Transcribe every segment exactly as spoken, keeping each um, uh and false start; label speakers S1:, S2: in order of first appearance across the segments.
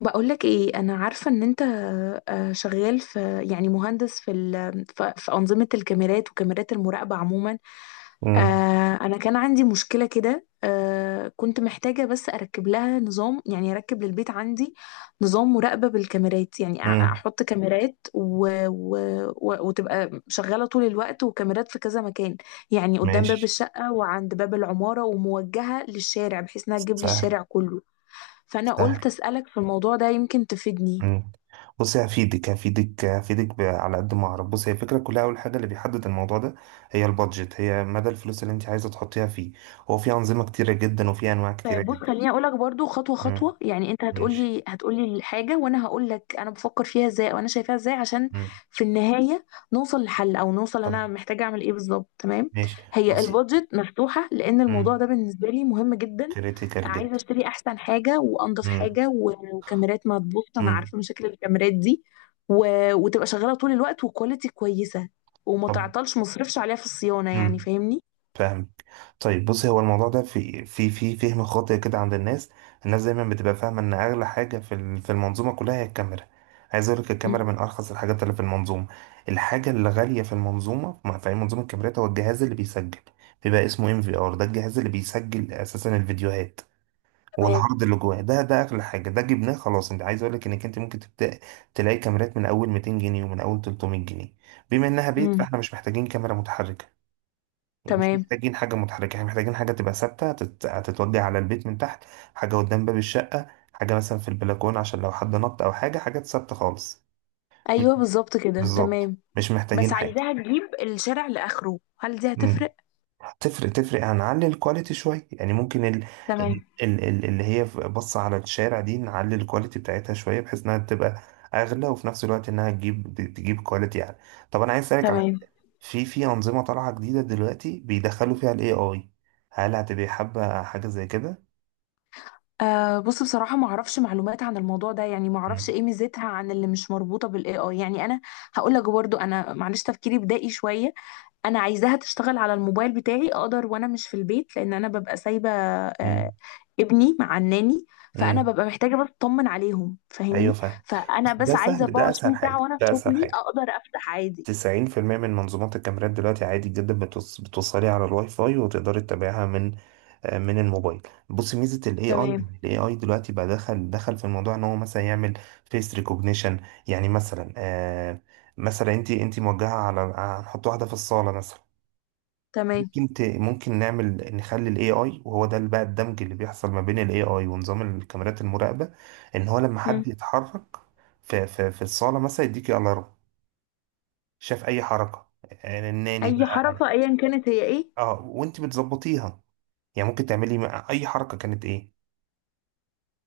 S1: بقولك ايه؟ انا عارفة ان انت آه، شغال في يعني مهندس في ال- في في أنظمة الكاميرات وكاميرات المراقبة عموما.
S2: امم.
S1: آه، انا كان عندي مشكلة كده. آه، كنت محتاجة بس اركب لها نظام، يعني اركب للبيت عندي نظام مراقبة بالكاميرات، يعني أ-
S2: امم.
S1: احط كاميرات و... و... و... وتبقى شغالة طول الوقت، وكاميرات في كذا مكان، يعني قدام باب
S2: ماشي.
S1: الشقة وعند باب العمارة وموجهة للشارع بحيث انها تجيب لي
S2: سهل.
S1: الشارع كله. فانا
S2: سهل.
S1: قلت اسالك في الموضوع ده، يمكن تفيدني.
S2: امم. بص، هفيدك هفيدك هفيدك ب- على قد ما اعرف. بص، هي الفكره كلها، اول حاجه اللي بيحدد الموضوع ده هي البادجت، هي مدى الفلوس اللي انت عايزه تحطيها فيه. هو في انظمه كتيره جدا وفي انواع كتيره
S1: طيب بص،
S2: جدا.
S1: خليني اقولك برضو خطوه
S2: امم.
S1: خطوه، يعني انت
S2: ماشي.
S1: هتقولي هتقولي الحاجه وانا هقولك انا بفكر فيها ازاي وانا شايفاها ازاي، عشان
S2: امم.
S1: في النهايه نوصل لحل، او نوصل انا
S2: طيب.
S1: محتاجه اعمل ايه بالظبط. تمام.
S2: ماشي.
S1: هي
S2: بص.
S1: البادجت مفتوحه لان الموضوع
S2: امم.
S1: ده بالنسبه لي مهم جدا.
S2: كريتيكال
S1: عايزه
S2: جدا.
S1: اشتري احسن حاجه وانضف
S2: امم.
S1: حاجه و- وكاميرات ما تبوظ، انا
S2: امم.
S1: عارفه مشاكل الكاميرات دي. و... وتبقى شغاله طول الوقت، وكواليتي كويسه، وما
S2: طب.
S1: تعطلش مصرفش عليها في الصيانه، يعني
S2: امم.
S1: فاهمني؟
S2: فاهم. طيب بصي، هو الموضوع ده في في في فهم خاطئ كده عند الناس. الناس دايما بتبقى فاهمه ان اغلى حاجه في ال- في المنظومه كلها هي الكاميرا. عايز اقول لك الكاميرا من ارخص الحاجات اللي في المنظومه. الحاجه اللي غاليه في المنظومه، ما- في أي منظومه الكاميرات، هو الجهاز اللي بيسجل. بيبقى اسمه ام في ار، ده الجهاز اللي بيسجل اساسا الفيديوهات،
S1: تمام.
S2: والعرض اللي جواه ده، ده اغلى حاجه. ده جبناه خلاص. انت عايز اقول لك انك انت ممكن تبدا تلاقي كاميرات من اول ميتين جنيه ومن اول تلتمية جنيه. بما انها بيت
S1: امم.
S2: فاحنا مش محتاجين كاميرا متحركه، مش
S1: تمام.
S2: محتاجين حاجة متحركة، احنا محتاجين حاجة تبقى ثابتة هتت- هتتوضي على البيت من تحت. حاجة قدام باب الشقة، حاجة مثلا في البلكونة عشان لو حد نط أو حاجة، حاجات ثابتة خالص. مش،
S1: ايوه بالظبط كده
S2: بالظبط.
S1: تمام.
S2: مش
S1: بس
S2: محتاجين حاجة.
S1: عايزاها تجيب الشارع لاخره، هل دي
S2: مم.
S1: هتفرق؟
S2: تفرق تفرق. هنعلي الكواليتي شوية. يعني ممكن ال...
S1: تمام.
S2: ال... ال... ال- اللي هي بص على الشارع دي، نعلي الكواليتي بتاعتها شوية بحيث انها تبقى اغلى، وفي نفس الوقت انها تجيب تجيب كواليتي يعني. طب انا عايز اسالك على
S1: تمام.
S2: حاجة. في في انظمة طالعة جديدة دلوقتي بيدخلوا فيها الاي اي، هل هتبقى حابة حاجة زي كده؟
S1: آه بص، بصراحه ما اعرفش معلومات عن الموضوع ده، يعني ما اعرفش
S2: مم.
S1: ايه ميزتها عن اللي مش مربوطه بالاي اي، يعني انا هقول لك برضو، انا معلش تفكيري بدائي شويه. انا عايزاها تشتغل على الموبايل بتاعي، اقدر وانا مش في البيت، لان انا ببقى سايبه
S2: مم.
S1: آه ابني مع الناني، فانا
S2: مم.
S1: ببقى محتاجه بس اطمن عليهم،
S2: ايوه،
S1: فاهمني؟
S2: فاهم. بس
S1: فانا بس
S2: ده سهل،
S1: عايزه
S2: ده اسهل
S1: اربعة وعشرين ساعه
S2: حاجة،
S1: وانا في
S2: ده اسهل
S1: شغلي
S2: حاجة.
S1: اقدر افتح عادي.
S2: تسعين في المية من منظومات الكاميرات دلوقتي عادي جدا بتوص... بتوصلي على الواي فاي وتقدري تتابعها من آه، من الموبايل. بص ميزه الاي اي،
S1: تمام.
S2: الاي اي دلوقتي بقى دخل دخل في الموضوع ان هو مثلا يعمل فيس ريكوجنيشن. يعني مثلا آه، مثلا انت انت موجهه على، هنحط واحده في الصاله مثلا،
S1: تمام.
S2: ممكن ت... ممكن نعمل، نخلي الاي اي، وهو ده بقى الدمج اللي بيحصل ما بين الاي اي ونظام الكاميرات المراقبه، ان هو لما
S1: مم.
S2: حد يتحرك في في, في الصاله مثلا يديكي الارم. شاف اي حركه، آه، الناني
S1: اي
S2: بقى.
S1: حركه ايا كانت هي ايه؟
S2: اه، وانت بتظبطيها، يعني ممكن تعملي م- اي حركه كانت ايه.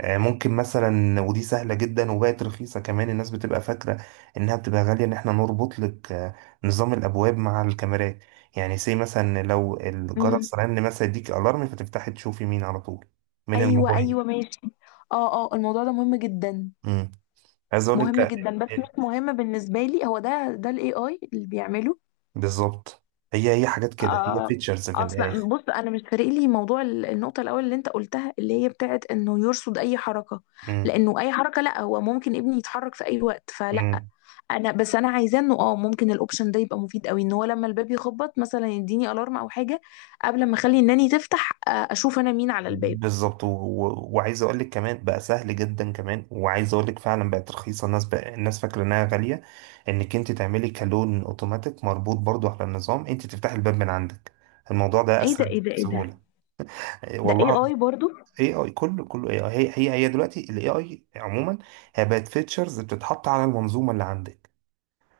S2: آه، ممكن مثلا، ودي سهلة جدا وبقت رخيصة كمان، الناس بتبقى فاكرة انها بتبقى غالية، ان احنا نربط لك آه، نظام الابواب مع الكاميرات. يعني سي مثلا لو
S1: مم.
S2: الجرس رن مثلا يديك الارم فتفتحي تشوفي مين على طول من
S1: ايوه
S2: الموبايل.
S1: ايوه ماشي. اه اه، الموضوع ده مهم جدا،
S2: امم. عايز اقول لك
S1: مهم
S2: آه،
S1: جدا، بس مش مهم بالنسبه لي. هو ده ده الاي اي اللي بيعمله؟
S2: بالظبط، هي هي حاجات كده، هي
S1: آه.
S2: فيتشرز في
S1: اصلا
S2: الاخر.
S1: بص، انا مش فارق لي موضوع ال- النقطه الاول اللي انت قلتها اللي هي بتاعت انه يرصد اي حركه، لانه اي حركه، لا، هو ممكن ابني يتحرك في اي وقت فلا.
S2: امم.
S1: انا بس، انا عايزاه انه اه، ممكن الاوبشن ده يبقى مفيد قوي، ان هو لما الباب يخبط مثلا يديني الارم او حاجه قبل ما اخلي الناني تفتح، آه، اشوف انا مين على الباب.
S2: بالظبط. و... و... وعايز اقول لك كمان بقى سهل جدا كمان، وعايز اقول لك فعلا بقت رخيصه، الناس بقى الناس فاكره انها غاليه، انك انت تعملي كالون اوتوماتيك مربوط برضو على النظام، انت تفتحي الباب من عندك، الموضوع ده
S1: ايه ده؟
S2: اسهل
S1: ايه ده؟ ايه ده؟
S2: بسهوله. إيه
S1: ده اي
S2: والله.
S1: اي برضو؟
S2: اي اي، كله كله اي اي. هي هي هي دلوقتي الاي اي عموما هي بقت فيتشرز بتتحط على المنظومه اللي عندك.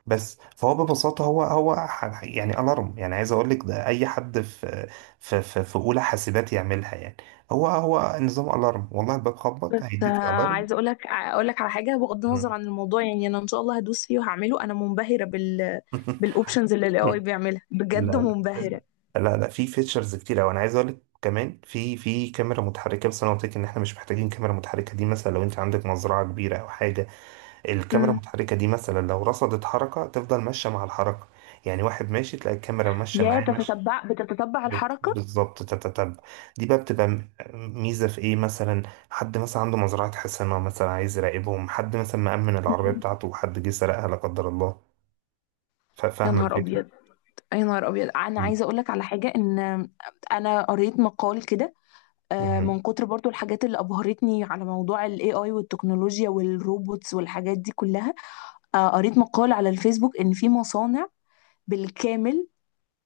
S2: بس فهو ببساطة هو هو ح- يعني ألارم. يعني عايز أقول لك ده أي حد في في في, في أولى حاسبات يعملها يعني. هو هو نظام ألارم، والله الباب خبط
S1: بس آه،
S2: هيديك ألارم.
S1: عايزه اقول لك اقول لك على حاجه بغض النظر
S2: مم.
S1: عن الموضوع، يعني انا ان شاء الله هدوس فيه وهعمله. انا منبهره بال بالاوبشنز اللي الاي اي بيعملها، بجد
S2: لا لا،
S1: منبهره.
S2: لا لا في فيتشرز كتير أوي. أنا عايز أقول لك كمان، في في كاميرا متحركة، بس أنا قلت لك إن إحنا مش محتاجين كاميرا متحركة. دي مثلا لو أنت عندك مزرعة كبيرة أو حاجة، الكاميرا
S1: امم.
S2: المتحركة دي مثلا لو رصدت حركة تفضل ماشية مع الحركة. يعني واحد ماشي تلاقي الكاميرا ماشية
S1: يا
S2: معاه ماشية.
S1: تتتبع، بتتتبع
S2: بت-
S1: الحركه.
S2: بالظبط، تتتبع. دي بقى بتبقى م- ميزة في ايه مثلا؟ حد مثلا عنده مزرعة حصانة مثلا، عايز يراقبهم. حد مثلا مأمن العربية بتاعته وحد جه سرقها لا قدر الله. ف-
S1: يا
S2: فاهم
S1: نهار
S2: الفكرة.
S1: ابيض! يا نهار ابيض، انا
S2: مم.
S1: عايزه اقول لك على حاجه. ان انا قريت مقال كده، آه،
S2: مم.
S1: من كتر برضو الحاجات اللي أبهرتني على موضوع ال A I والتكنولوجيا والروبوتس والحاجات دي كلها. آه، قريت مقال على الفيسبوك إن في مصانع بالكامل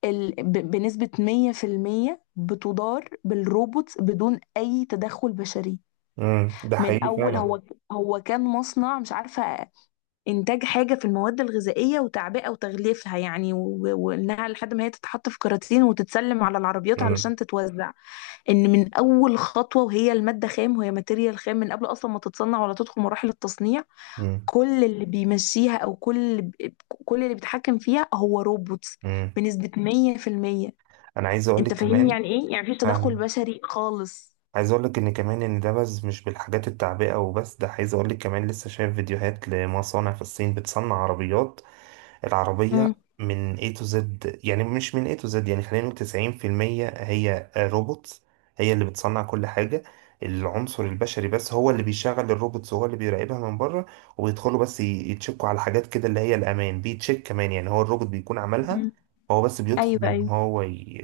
S1: ال... ب... بنسبة مية في المية بتدار بالروبوتس بدون أي تدخل بشري.
S2: مم. ده
S1: من
S2: حقيقي
S1: أول
S2: فعلا.
S1: هو، هو كان مصنع مش عارفة، انتاج حاجه في المواد الغذائيه وتعبئه وتغليفها، يعني و- وانها لحد ما هي تتحط في كراتين وتتسلم على العربيات
S2: مم.
S1: علشان تتوزع. ان من اول خطوه وهي الماده خام، وهي ماتيريال خام من قبل اصلا ما تتصنع ولا تدخل مراحل التصنيع،
S2: مم.
S1: كل اللي بيمشيها، او كل اللي ب- كل اللي بيتحكم فيها هو روبوتس،
S2: مم.
S1: بنسبه مية في المية.
S2: انا عايز اقول
S1: انت
S2: لك
S1: فاهمني
S2: كمان.
S1: يعني ايه؟ يعني مفيش تدخل
S2: فاهم.
S1: بشري خالص.
S2: عايز اقول لك ان كمان، ان ده بس مش بالحاجات التعبئة وبس، ده عايز اقول لك كمان لسه شايف فيديوهات لمصانع في الصين بتصنع عربيات. العربية
S1: امم.
S2: من A to Z، يعني مش من A to Z، يعني خلينا نقول تسعين في المية هي روبوتس، هي اللي بتصنع كل حاجة. العنصر البشري بس هو اللي بيشغل الروبوتس وهو اللي بيراقبها من بره، وبيدخلوا بس ي- يتشكوا على حاجات كده اللي هي الأمان، بيتشيك كمان يعني هو الروبوت بيكون عملها، هو بس
S1: ايوه
S2: بيدخل إن
S1: ايوه.
S2: هو ي...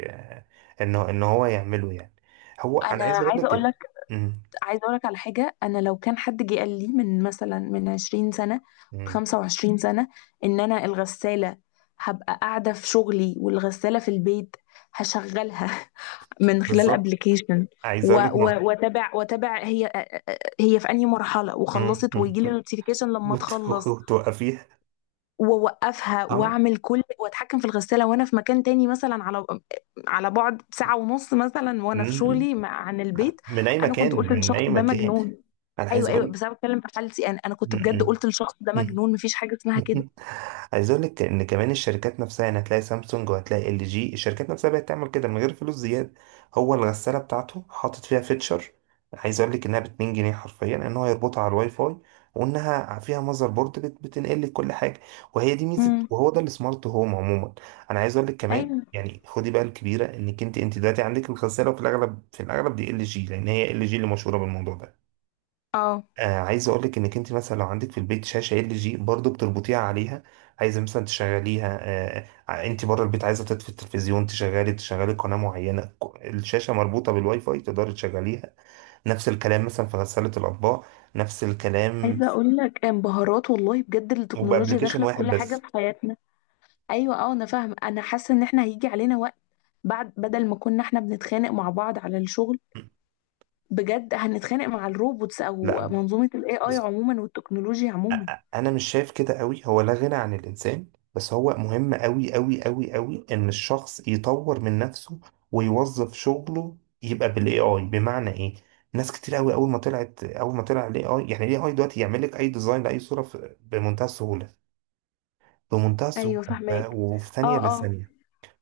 S2: إن إن هو يعمله يعني. هو أنا
S1: انا
S2: عايز أقول
S1: عايزه اقول
S2: لك.
S1: لك،
S2: مم.
S1: عايزه اقول لك على حاجه. انا لو كان حد جه قال لي من مثلا من عشرين سنه،
S2: مم.
S1: خمسة وعشرين سنه، ان انا الغساله هبقى قاعده في شغلي والغساله في البيت هشغلها من خلال
S2: بالظبط.
S1: ابلكيشن،
S2: عايز أقول لك م...
S1: واتابع، واتابع هي، هي في انهي مرحله
S2: مم.
S1: وخلصت،
S2: مم.
S1: ويجي لي نوتيفيكيشن لما
S2: وت-
S1: تخلص،
S2: وتوقفيها.
S1: واوقفها، واعمل كل، واتحكم في الغساله وانا في مكان تاني، مثلا على على بعد ساعه ونص مثلا، وانا في
S2: اه.
S1: شغلي مع... عن البيت.
S2: من اي
S1: انا كنت
S2: مكان،
S1: قلت
S2: من
S1: للشخص
S2: اي
S1: ده
S2: مكان.
S1: مجنون.
S2: انا عايز
S1: ايوه ايوه،
S2: اقول.
S1: بس انا بتكلم في حالتي انا، انا كنت بجد
S2: م-
S1: قلت للشخص ده
S2: م-
S1: مجنون، مفيش حاجه اسمها كده.
S2: عايز اقول لك ان كمان الشركات نفسها، يعني هتلاقي سامسونج وهتلاقي ال جي، الشركات نفسها بقت تعمل كده من غير فلوس زياده. هو الغساله بتاعته حاطط فيها فيتشر، عايز اقول لك انها ب اتنين جنيه حرفيا، ان هو يربطها على الواي فاي، وانها فيها ماذر بورد بت- بتنقل لك كل حاجه، وهي دي ميزه،
S1: امم.
S2: وهو ده السمارت هوم عموما. انا عايز اقول لك كمان،
S1: ايوه
S2: يعني خدي بقى الكبيره، انك انت انت دلوقتي عندك الغساله في الاغلب، في الاغلب دي ال جي، لان هي ال جي اللي مشهوره بالموضوع ده.
S1: اه.
S2: آه، عايز اقولك انك انت مثلا لو عندك في البيت شاشه ال جي برضه بتربطيها عليها، عايزه مثلا تشغليها آه، آه، انت بره البيت عايزه تطفي التلفزيون، تشغلي تشغلي قناه معينه، ك- الشاشه مربوطه بالواي فاي تقدري تشغليها. نفس الكلام مثلا في غساله الاطباق، نفس الكلام،
S1: عايزه اقول لك، انبهارات والله بجد، التكنولوجيا
S2: وبابلكيشن
S1: داخله في
S2: واحد
S1: كل حاجه
S2: بس.
S1: في حياتنا. ايوه اه، انا فاهمه، انا حاسه ان احنا هيجي علينا وقت بعد، بدل ما كنا احنا بنتخانق مع بعض على الشغل، بجد هنتخانق مع الروبوتس او
S2: لا،
S1: منظومه الاي اي عموما والتكنولوجيا عموما.
S2: انا مش شايف كده قوي، هو لا غنى عن الانسان. بس هو مهم قوي قوي قوي قوي ان الشخص يطور من نفسه ويوظف شغله، يبقى بالاي اي. بمعنى ايه؟ ناس كتير قوي اول ما طلعت، اول ما طلع الاي اي، يعني الاي اي دلوقتي يعمل لك اي ديزاين لاي صوره في- بمنتهى السهوله، بمنتهى السهوله.
S1: ايوه
S2: ف-
S1: فاهماك.
S2: وفي ثانيه
S1: اه اه.
S2: لثانيه،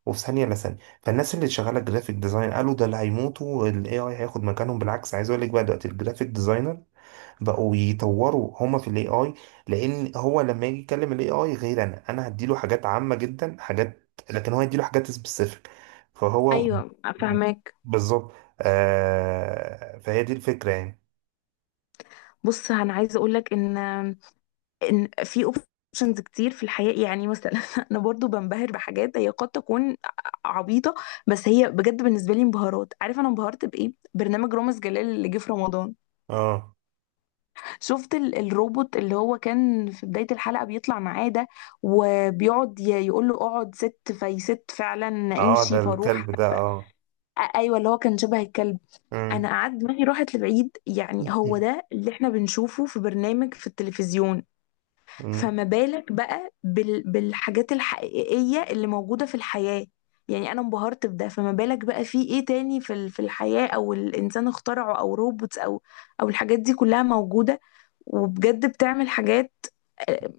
S2: وفي ثانيه لثانيه فالناس اللي شغاله جرافيك ديزاين قالوا ده اللي هيموتوا، الاي اي هياخد مكانهم. بالعكس عايز اقول لك، بقى دلوقتي الجرافيك ديزاينر بقوا يطوروا هما في الاي اي، لان هو لما يجي يكلم الاي اي غير، انا انا هديله حاجات عامة جدا، حاجات، لكن هو هيديله حاجات سبيسيفيك، فهو
S1: ايوه فاهماك.
S2: بالظبط. آه، فهي دي الفكرة يعني.
S1: بص انا عايزه اقول لك ان، ان في اوبشنز كتير في الحياه، يعني مثلا انا برضو بنبهر بحاجات هي قد تكون عبيطه، بس هي بجد بالنسبه لي انبهارات. عارف انا انبهرت بايه؟ برنامج رامز جلال اللي جه في رمضان،
S2: اه،
S1: شفت ال- الروبوت اللي هو كان في بداية الحلقة بيطلع معاه ده، وبيقعد ي- يقول له اقعد، ست، فيست، فعلا
S2: اه، ده
S1: امشي فاروح،
S2: الكلب، ده، اه.
S1: أ- ايوه اللي هو كان شبه الكلب،
S2: مم.
S1: انا قعدت دماغي راحت لبعيد. يعني هو ده اللي احنا بنشوفه في برنامج في التلفزيون،
S2: مم.
S1: فما بالك بقى بال... بالحاجات الحقيقية اللي موجودة في الحياة؟ يعني أنا انبهرت بده، فما بالك بقى في إيه تاني في ال... في الحياة، أو الإنسان اخترعه، أو روبوتس، أو أو الحاجات دي كلها موجودة، وبجد بتعمل حاجات آه،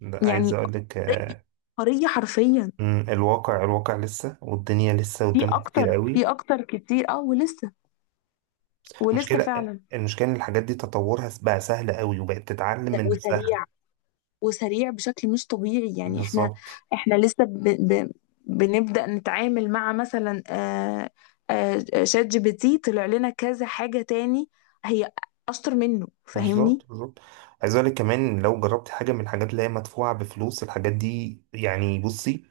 S2: ده عايز
S1: يعني
S2: اقول لك
S1: قرية،
S2: آه.
S1: قرية حرفيا.
S2: مم، الواقع، الواقع لسه، والدنيا لسه
S1: في
S2: قدامها كتير
S1: أكتر،
S2: قوي.
S1: في أكتر كتير، أه ولسه، ولسه
S2: مشكلة
S1: فعلا.
S2: المشكلة ان الحاجات دي تطورها بقى سهل قوي، وبقت تتعلم من نفسها.
S1: وسريع، وسريع بشكل مش طبيعي. يعني احنا،
S2: بالظبط
S1: احنا لسه ب... ب... بنبدأ نتعامل مع مثلا آه، آه، شات جي بي تي طلع لنا كذا حاجة تاني هي أشطر منه، فاهمني؟
S2: بالظبط بالظبط عايز اقول لك كمان، لو جربت حاجه من الحاجات اللي هي مدفوعه بفلوس، الحاجات دي يعني بصي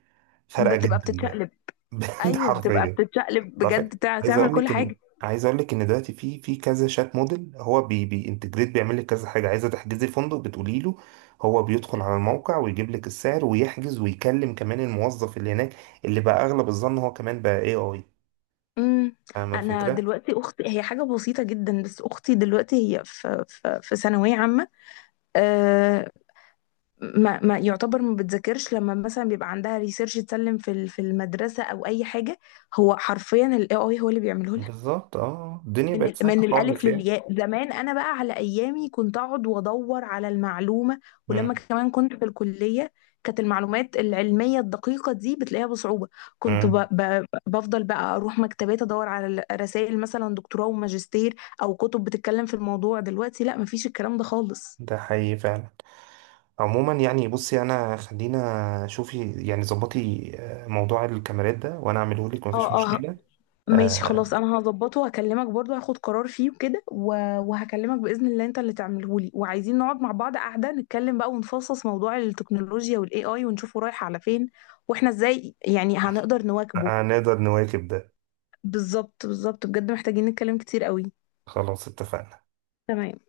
S2: فارقه
S1: بتبقى
S2: جدا بقى.
S1: بتتشقلب.
S2: بجد
S1: ايوه بتبقى
S2: حرفيا.
S1: بتتشقلب
S2: ده عارفة؟
S1: بجد، تع-
S2: عايز
S1: تعمل
S2: اقول
S1: كل
S2: لك
S1: حاجة.
S2: ان عايز اقول لك ان دلوقتي في في كذا شات موديل، هو بي بينتجريت بيعمل لك كذا حاجه. عايزه تحجزي فندق، بتقولي له، هو بيدخل على الموقع ويجيب لك السعر ويحجز ويكلم كمان الموظف اللي هناك، اللي بقى اغلب الظن هو كمان بقى اي اي.
S1: امم.
S2: فاهمه
S1: انا
S2: الفكره.
S1: دلوقتي اختي، هي حاجه بسيطه جدا، بس اختي دلوقتي هي في في في ثانويه عامه، آه، ما, ما يعتبر ما بتذاكرش، لما مثلا بيبقى عندها ريسيرش تسلم في ال- في المدرسه او اي حاجه، هو حرفيا الاي اي هو اللي بيعمله لها.
S2: بالظبط، اه، الدنيا
S1: من
S2: بقت
S1: ال-
S2: سهله
S1: من الالف
S2: خالص يعني.
S1: للياء. زمان انا بقى على ايامي كنت اقعد وادور على المعلومه، ولما
S2: امم.
S1: كمان كنت في الكليه، كانت المعلومات العلميه الدقيقه دي بتلاقيها بصعوبه، كنت ب...
S2: امم.
S1: ب... بفضل بقى اروح مكتبات ادور على رسائل مثلا دكتوراه وماجستير، او كتب بتتكلم في الموضوع. دلوقتي لا، مفيش الكلام ده خالص.
S2: ده حقيقي فعلا. عموما يعني بصي، انا خلينا، شوفي يعني ظبطي آه، موضوع الكاميرات ده، وانا اعمله لك مفيش
S1: اه اه
S2: مشكلة.
S1: ماشي، خلاص
S2: آه،
S1: انا هظبطه وهكلمك برضه، هاخد قرار فيه وكده و- وهكلمك باذن الله انت اللي تعمله لي. وعايزين نقعد مع بعض قاعده نتكلم بقى ونفصص موضوع التكنولوجيا والاي اي ونشوفه رايح على فين، واحنا ازاي يعني هنقدر نواكبه.
S2: هنقدر نواكب ده.
S1: بالظبط بالظبط، بجد محتاجين نتكلم كتير قوي.
S2: خلاص، اتفقنا.
S1: تمام.